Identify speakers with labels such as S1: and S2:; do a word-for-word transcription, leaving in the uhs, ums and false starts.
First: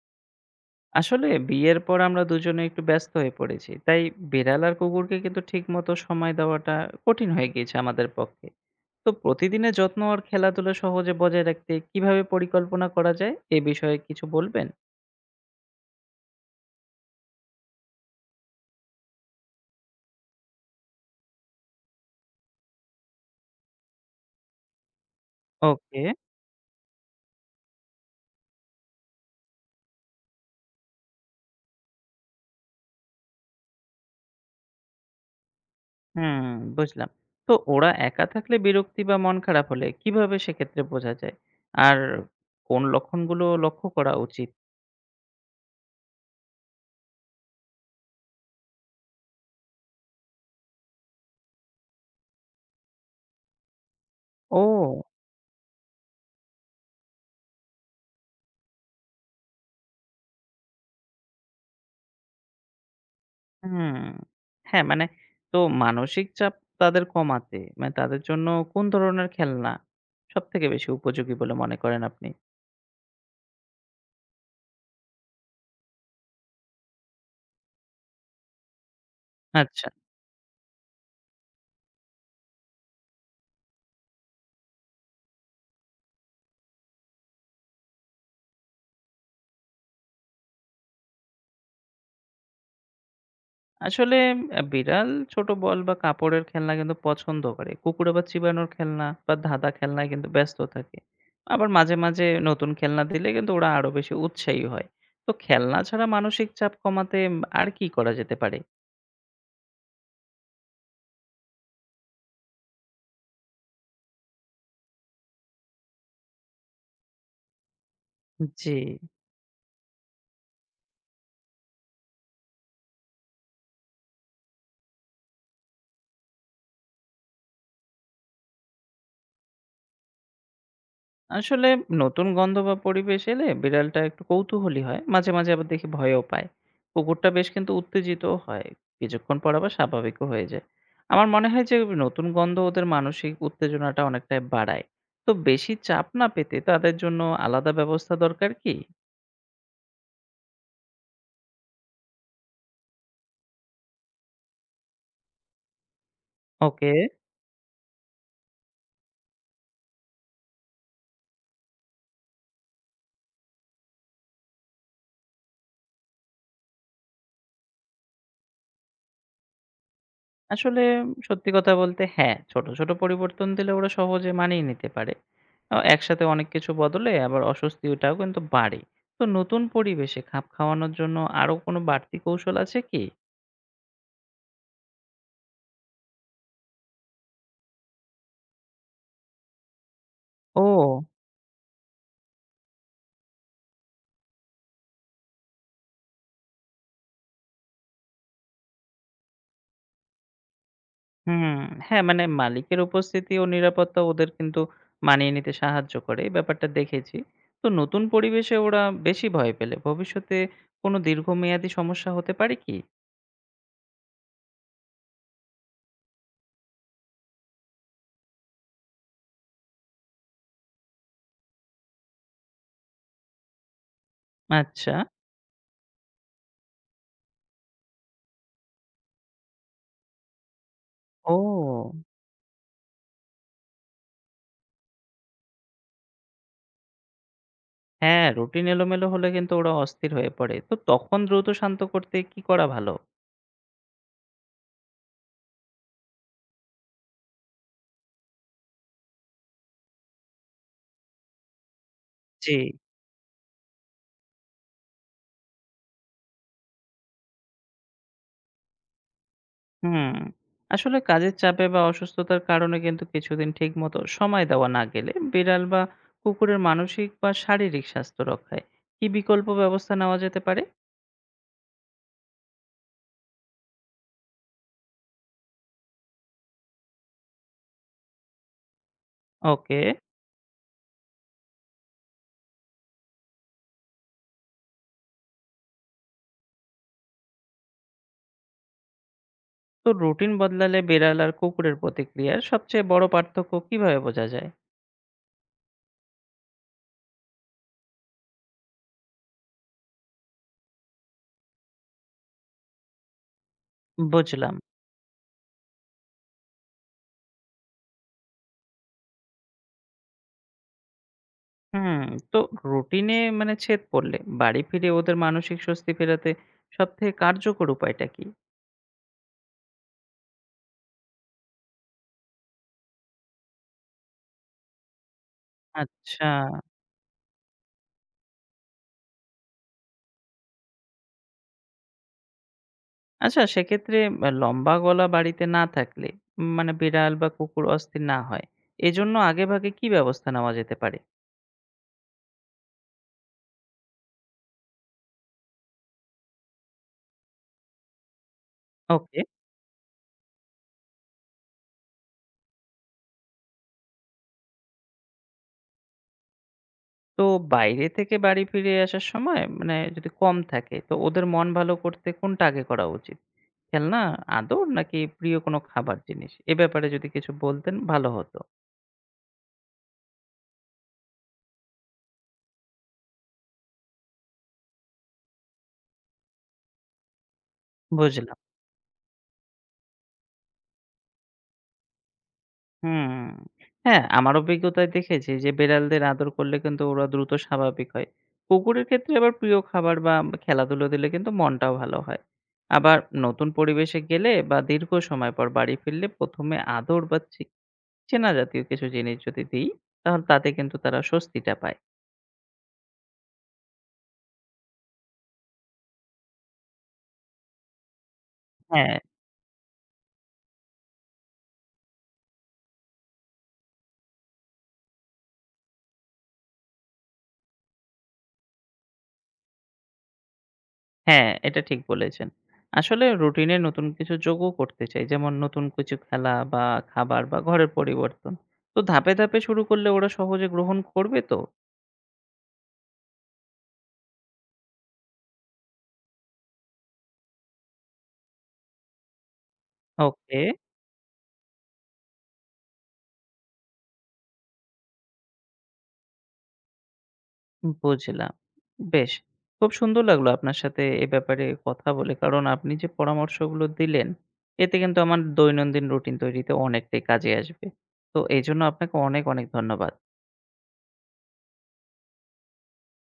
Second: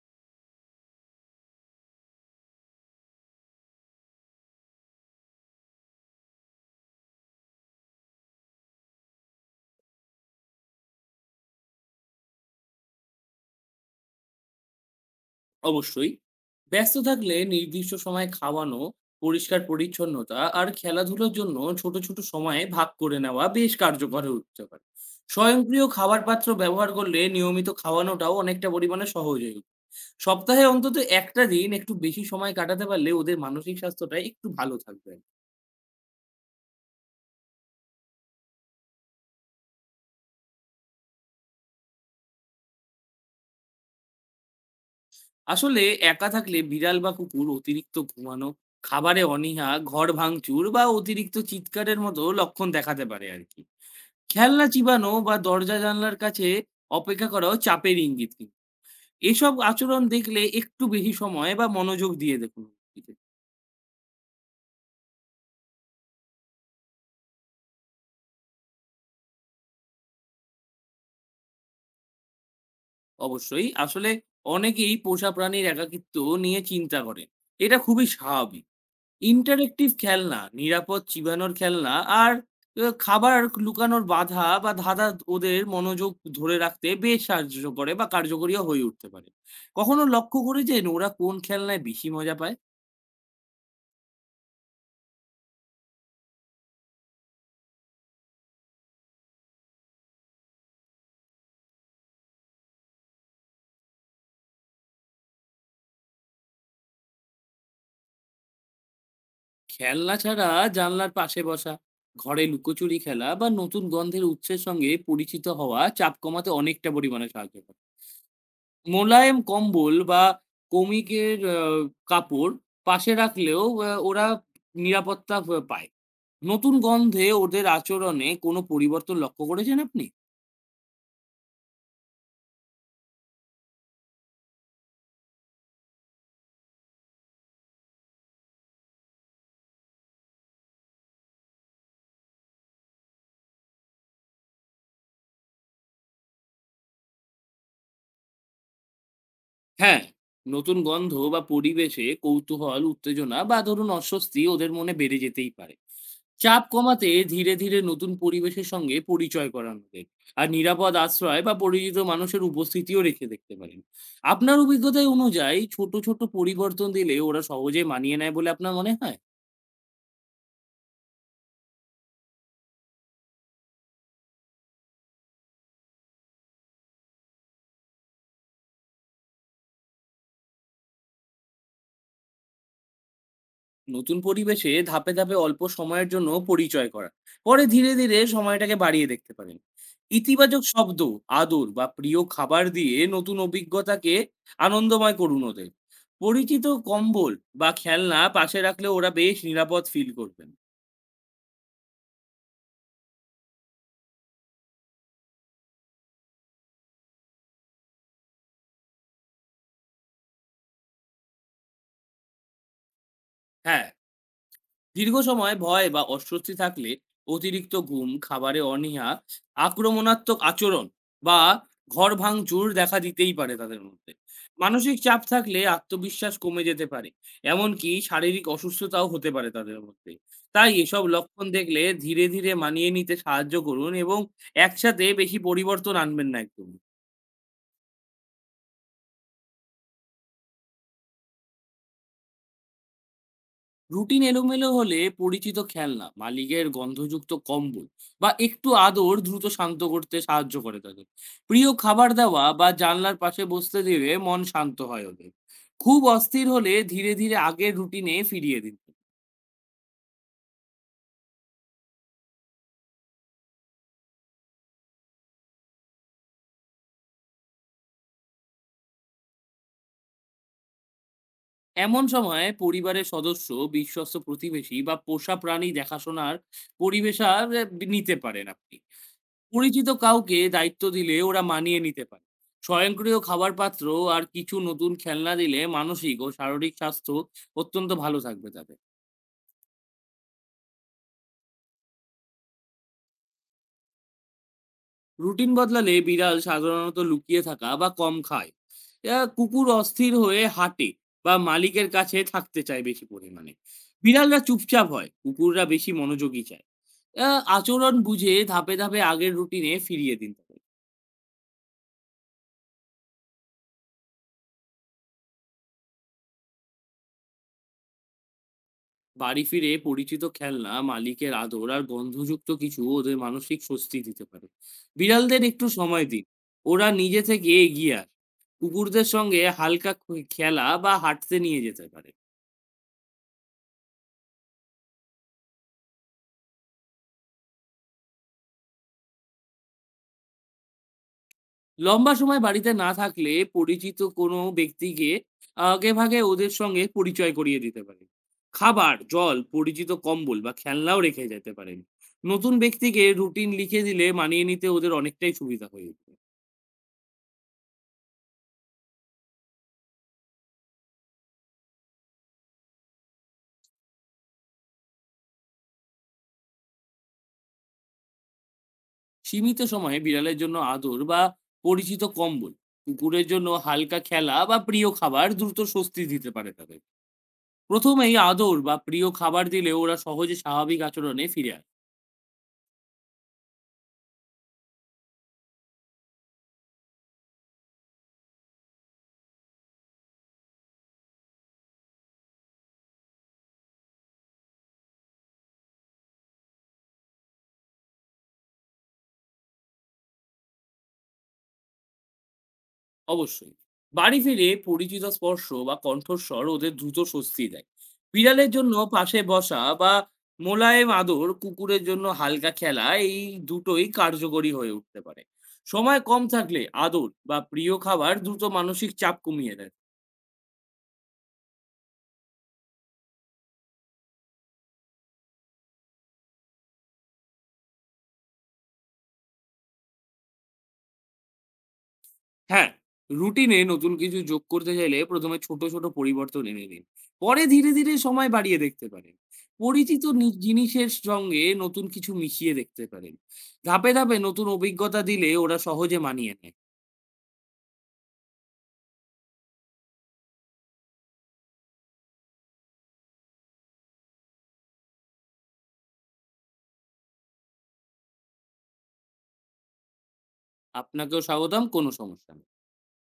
S1: আসলে বিয়ের পর আমরা দুজনে একটু ব্যস্ত হয়ে পড়েছি। তাই বেড়াল আর কুকুরকে কিন্তু ঠিকমতো সময় দেওয়াটা কঠিন হয়ে গিয়েছে আমাদের পক্ষে। তো প্রতিদিনের যত্ন আর খেলাধুলা সহজে বজায় রাখতে কিভাবে পরিকল্পনা করা যায় এ বিষয়ে কিছু বলবেন?
S2: অবশ্যই। ব্যস্ত থাকলে নির্দিষ্ট সময়ে খাওয়ানো, পরিষ্কার পরিচ্ছন্নতা আর খেলাধুলার জন্য ছোট, ছোট সময়ে ভাগ করে নেওয়া বেশ কার্যকর হয়ে উঠতে পারে। স্বয়ংক্রিয়
S1: ওকে,
S2: খাবার পাত্র ব্যবহার করলে নিয়মিত খাওয়ানোটাও অনেকটা পরিমাণে সহজ হয়ে উঠে। সপ্তাহে অন্তত একটা দিন একটু বেশি সময় কাটাতে পারলে ওদের মানসিক স্বাস্থ্যটা একটু ভালো থাকবে।
S1: হুম, বুঝলাম। তো ওরা একা থাকলে বিরক্তি বা মন খারাপ হলে কিভাবে সেক্ষেত্রে বোঝা যায়? আর কোন লক্ষণগুলো লক্ষ্য করা উচিত?
S2: আসলে একা থাকলে বিড়াল বা কুকুর অতিরিক্ত ঘুমানো, খাবারে অনীহা, ঘর ভাঙচুর বা অতিরিক্ত চিৎকারের মতো লক্ষণ দেখাতে পারে আরকি। খেলনা
S1: ও!
S2: চিবানো বা দরজা জানলার কাছে অপেক্ষা করাও চাপের ইঙ্গিত কিন্তু। এসব আচরণ দেখলে একটু বেশি সময় বা মনোযোগ দিয়ে দেখুন এদিকে।
S1: হুম। হ্যাঁ, মানে তো মানসিক চাপ তাদের কমাতে মানে তাদের জন্য কোন ধরনের খেলনা সবথেকে বেশি উপযোগী বলে মনে করেন আপনি?
S2: অবশ্যই আসলে অনেকেই পোষা প্রাণীর একাকিত্ব নিয়ে চিন্তা করে। এটা খুবই স্বাভাবিক।
S1: আচ্ছা।
S2: ইন্টারেক্টিভ খেলনা, নিরাপদ চিবানোর খেলনা আর আ খাবার লুকানোর বাধা বা ধাঁধা ওদের মনোযোগ ধরে রাখতে বেশ সাহায্য করে বা কার্যকরীও হয়ে উঠতে পারে। কখনো লক্ষ্য করেছেন ওরা কোন খেলনায় বেশি মজা পায়?
S1: আসলে আ বিড়াল ছোট বল বা কাপড়ের খেলনা কিন্তু পছন্দ করে। কুকুর আবার চিবানোর খেলনা বা ধাঁধা খেলনায় কিন্তু ব্যস্ত থাকে। আবার মাঝে, মাঝে নতুন খেলনা দিলে কিন্তু ওরা আরো বেশি উৎসাহী হয়। তো খেলনা ছাড়া মানসিক চাপ কমাতে উম, আর কি করা যেতে পারে?
S2: খেলনা ছাড়া জানলার পাশে বসা ঘরে লুকোচুরি খেলা বা নতুন গন্ধের উৎসের সঙ্গে পরিচিত হওয়া চাপ কমাতে অনেকটা পরিমাণে সাহায্য করে।
S1: জি।
S2: মোলায়েম কম্বল বা কমিকের আহ, কাপড় পাশে রাখলেও আহ, ওরা নিরাপত্তা আহ, পায়। নতুন গন্ধে ওদের আচরণে কোনো পরিবর্তন লক্ষ্য করেছেন আপনি?
S1: আসলে নতুন গন্ধ বা পরিবেশ এলে বিড়ালটা একটু কৌতূহলী হয় মাঝে মাঝে আবার দেখি ভয়ও পায়। কুকুরটা বেশ কিন্তু উত্তেজিতও হয়, কিছুক্ষণ পর আবার স্বাভাবিকও হয়ে যায়। আমার মনে হয় যে নতুন গন্ধ ওদের মানসিক উত্তেজনাটা অনেকটাই বাড়ায়। তো বেশি চাপ না পেতে তাদের জন্য আলাদা ব্যবস্থা দরকার কি?
S2: হ্যাঁ, নতুন গন্ধ বা পরিবেশে কৌতূহল, উত্তেজনা বা ধরুন অস্বস্তি ওদের মনে বেড়ে যেতেই পারে। চাপ
S1: ওকে,
S2: কমাতে ধীরে, ধীরে নতুন পরিবেশের সঙ্গে পরিচয় করানো যায়। আর নিরাপদ আশ্রয় বা পরিচিত মানুষের উপস্থিতিও রেখে দেখতে পারেন। আপনার অভিজ্ঞতায় অনুযায়ী ছোট, ছোট পরিবর্তন দিলে ওরা সহজে মানিয়ে নেয় বলে আপনার মনে হয়?
S1: আসলে সত্যি কথা বলতে হ্যাঁ, ছোট, ছোট পরিবর্তন দিলে ওরা সহজে মানিয়ে নিতে পারে। আ একসাথে অনেক কিছু বদলে আবার অস্বস্তিটাও কিন্তু বাড়ে। তো নতুন পরিবেশে খাপ খাওয়ানোর জন্য আরো কোনো বাড়তি কৌশল আছে কি?
S2: নতুন পরিবেশে ধাপে ধাপে অল্প সময়ের জন্য পরিচয় করা, পরে ধীরে ধীরে সময়টাকে বাড়িয়ে দেখতে পারেন। ইতিবাচক শব্দ,
S1: ও!
S2: আদর বা প্রিয় খাবার দিয়ে নতুন অভিজ্ঞতাকে আনন্দময় করুন ওদের। পরিচিত কম্বল বা খেলনা পাশে রাখলে ওরা বেশ নিরাপদ ফিল করবেন।
S1: হুম, হ্যাঁ, মানে মালিকের উপস্থিতি ও নিরাপত্তা ওদের কিন্তু মানিয়ে নিতে সাহায্য করে। এই ব্যাপারটা দেখেছি। তো নতুন পরিবেশে ওরা বেশি ভয় পেলে ভবিষ্যতে কোনো দীর্ঘমেয়াদী সমস্যা হতে পারে কি?
S2: হ্যাঁ, দীর্ঘ সময় ভয় বা অস্বস্তি থাকলে অতিরিক্ত ঘুম, খাবারে অনীহা, আক্রমণাত্মক আচরণ বা ঘর ভাঙচুর দেখা দিতেই পারে তাদের মধ্যে।
S1: আচ্ছা।
S2: মানসিক চাপ থাকলে আত্মবিশ্বাস কমে যেতে পারে। এমনকি শারীরিক অসুস্থতাও হতে পারে তাদের মধ্যে। তাই এসব
S1: ও!
S2: লক্ষণ দেখলে ধীরে, ধীরে মানিয়ে নিতে সাহায্য করুন এবং একসাথে বেশি পরিবর্তন আনবেন না একদম।
S1: হ্যাঁ, রুটিন এলোমেলো হলে কিন্তু ওরা অস্থির হয়ে পড়ে। তো তখন দ্রুত শান্ত করতে কি করা ভালো?
S2: রুটিন এলোমেলো হলে পরিচিত খেলনা, মালিকের গন্ধযুক্ত কম্বল বা একটু আদর দ্রুত শান্ত করতে সাহায্য করে তাদের। প্রিয় খাবার দেওয়া
S1: জি।
S2: বা জানলার পাশে বসতে দিলে মন শান্ত হয় ওদের। খুব অস্থির হলে ধীরে ধীরে আগের রুটিনে ফিরিয়ে দিন।
S1: হুম, আসলে কাজের চাপে বা অসুস্থতার কারণে কিন্তু কিছুদিন ঠিকমতো সময় দেওয়া না গেলে বিড়াল বা কুকুরের মানসিক বা শারীরিক স্বাস্থ্য রক্ষায় কি বিকল্প ব্যবস্থা নেওয়া যেতে পারে?
S2: এমন সময় পরিবারের সদস্য, বিশ্বস্ত প্রতিবেশী বা পোষা প্রাণী দেখাশোনার পরিবেশা নিতে পারেন আপনি।
S1: ওকে,
S2: পরিচিত কাউকে দায়িত্ব দিলে ওরা মানিয়ে নিতে পারে। স্বয়ংক্রিয় খাবার পাত্র আর কিছু নতুন খেলনা দিলে মানসিক ও শারীরিক স্বাস্থ্য অত্যন্ত ভালো থাকবে তাদের।
S1: তো রুটিন বদলালে বিড়াল আর কুকুরের প্রতিক্রিয়ার সবচেয়ে বড় পার্থক্য কিভাবে বোঝা যায়?
S2: রুটিন বদলালে বিড়াল সাধারণত লুকিয়ে থাকা বা কম খায়, এরা কুকুর অস্থির হয়ে হাঁটে বা মালিকের কাছে থাকতে চায় বেশি পরিমাণে। বিড়ালরা
S1: বুঝলাম।
S2: চুপচাপ হয়, কুকুররা বেশি মনোযোগী চায়। আহ, আচরণ বুঝে ধাপে ধাপে আগের রুটিনে ফিরিয়ে দিন তাদের।
S1: হুম, তো রুটিনে মানে ছেদ পড়লে বাড়ি ফিরে ওদের মানসিক স্বস্তি ফেরাতে সবথেকে কার্যকর উপায়টা কি?
S2: বাড়ি ফিরে পরিচিত খেলনা, মালিকের আদর আর গন্ধযুক্ত কিছু ওদের মানসিক স্বস্তি দিতে পারে। বিড়ালদের একটু সময় দিন,
S1: আচ্ছা,
S2: ওরা নিজে থেকে এগিয়ে আসে। কুকুরদের সঙ্গে হালকা খে- খেলা বা হাঁটতে নিয়ে যেতে পারে।
S1: আচ্ছা সেক্ষেত্রে আ লম্বা গলা বাড়িতে না থাকলে উম, মানে বিড়াল বা কুকুর অস্থির না হয়, এজন্য আগেভাগে কি ব্যবস্থা নেওয়া যেতে পারে?
S2: লম্বা সময় বাড়িতে না থাকলে পরিচিত কোনো ব্যক্তিকে আগে ভাগে ওদের সঙ্গে পরিচয় করিয়ে দিতে পারেন। খাবার,
S1: ওকে,
S2: জল, পরিচিত কম্বল বা খেলনাও রেখে যেতে পারেন। নতুন ব্যক্তিকে রুটিন লিখে দিলে মানিয়ে নিতে ওদের অনেকটাই সুবিধা হয়ে যাবে।
S1: তো বাইরে থেকে বাড়ি ফিরে আসার সময় মানে যদি কম থাকে তো ওদের মন ভালো করতে কোনটা আগে করা উচিত? খেলনা, আদর নাকি প্রিয় কোনো খাবার জিনিস? এ ব্যাপারে যদি কিছু বলতেন ভালো হতো।
S2: সীমিত সময়ে বিড়ালের জন্য আদর বা পরিচিত কম্বল, কুকুরের জন্য হালকা খেলা বা প্রিয় খাবার দ্রুত স্বস্তি দিতে পারে তাদের। প্রথমেই
S1: বুঝলাম।
S2: আদর বা প্রিয় খাবার দিলে ওরা সহজে স্বাভাবিক আচরণে ফিরে আসে।
S1: হুম। হ্যাঁ, আমার অভিজ্ঞতায় দেখেছি যে বেড়ালদের আদর করলে কিন্তু ওরা দ্রুত স্বাভাবিক হয়। কুকুরের ক্ষেত্রে আবার প্রিয় খাবার বা খেলাধুলো দিলে কিন্তু মনটাও ভালো হয়। আবার নতুন পরিবেশে গেলে বা দীর্ঘ সময় পর বাড়ি ফিরলে প্রথমে আদর বা চে চেনা জাতীয় কিছু জিনিস যদি দিই, তাহলে তাতে কিন্তু তারা স্বস্তিটা পায়।
S2: অবশ্যই, বাড়ি ফিরে পরিচিত স্পর্শ বা কণ্ঠস্বর ওদের দ্রুত স্বস্তি দেয়। বিড়ালের জন্য
S1: হ্যাঁ,
S2: পাশে বসা বা মোলায়েম আদর, কুকুরের জন্য হালকা খেলা, এই দুটোই কার্যকরী হয়ে উঠতে পারে। সময় কম থাকলে আদর বা প্রিয় খাবার দ্রুত মানসিক চাপ কমিয়ে দেয়।
S1: হ্যাঁ, এটা ঠিক বলেছেন। আসলে রুটিনে নতুন কিছু যোগও করতে চাই। যেমন নতুন কিছু খেলা বা খাবার বা ঘরের পরিবর্তন। তো ধাপে, ধাপে শুরু করলে ওরা সহজে গ্রহণ করবে তো?
S2: হ্যাঁ, রুটিনে নতুন কিছু যোগ করতে চাইলে প্রথমে এ ছোট, ছোট পরিবর্তন এনে দিন। পরে ধীরে, ধীরে সময় বাড়িয়ে দেখতে পারেন। পরিচিত নি
S1: ওকে,
S2: জিনিসের সঙ্গে নতুন কিছু মিশিয়ে দেখতে পারেন। ধাপে, ধাপে নতুন অভিজ্ঞতা দিলে ওরা সহজে মানিয়ে নেয়।
S1: বুঝলাম। বেশ! খুব সুন্দর লাগলো আপনার সাথে এ ব্যাপারে কথা বলে। কারণ আপনি যে পরামর্শগুলো দিলেন, এতে কিন্তু আমার দৈনন্দিন রুটিন তৈরিতে অনেকটাই কাজে আসবে। তো এজন্য আপনাকে অনেক, অনেক ধন্যবাদ।
S2: আপনাকেও স্বাগতম, কোনো সমস্যা নেই।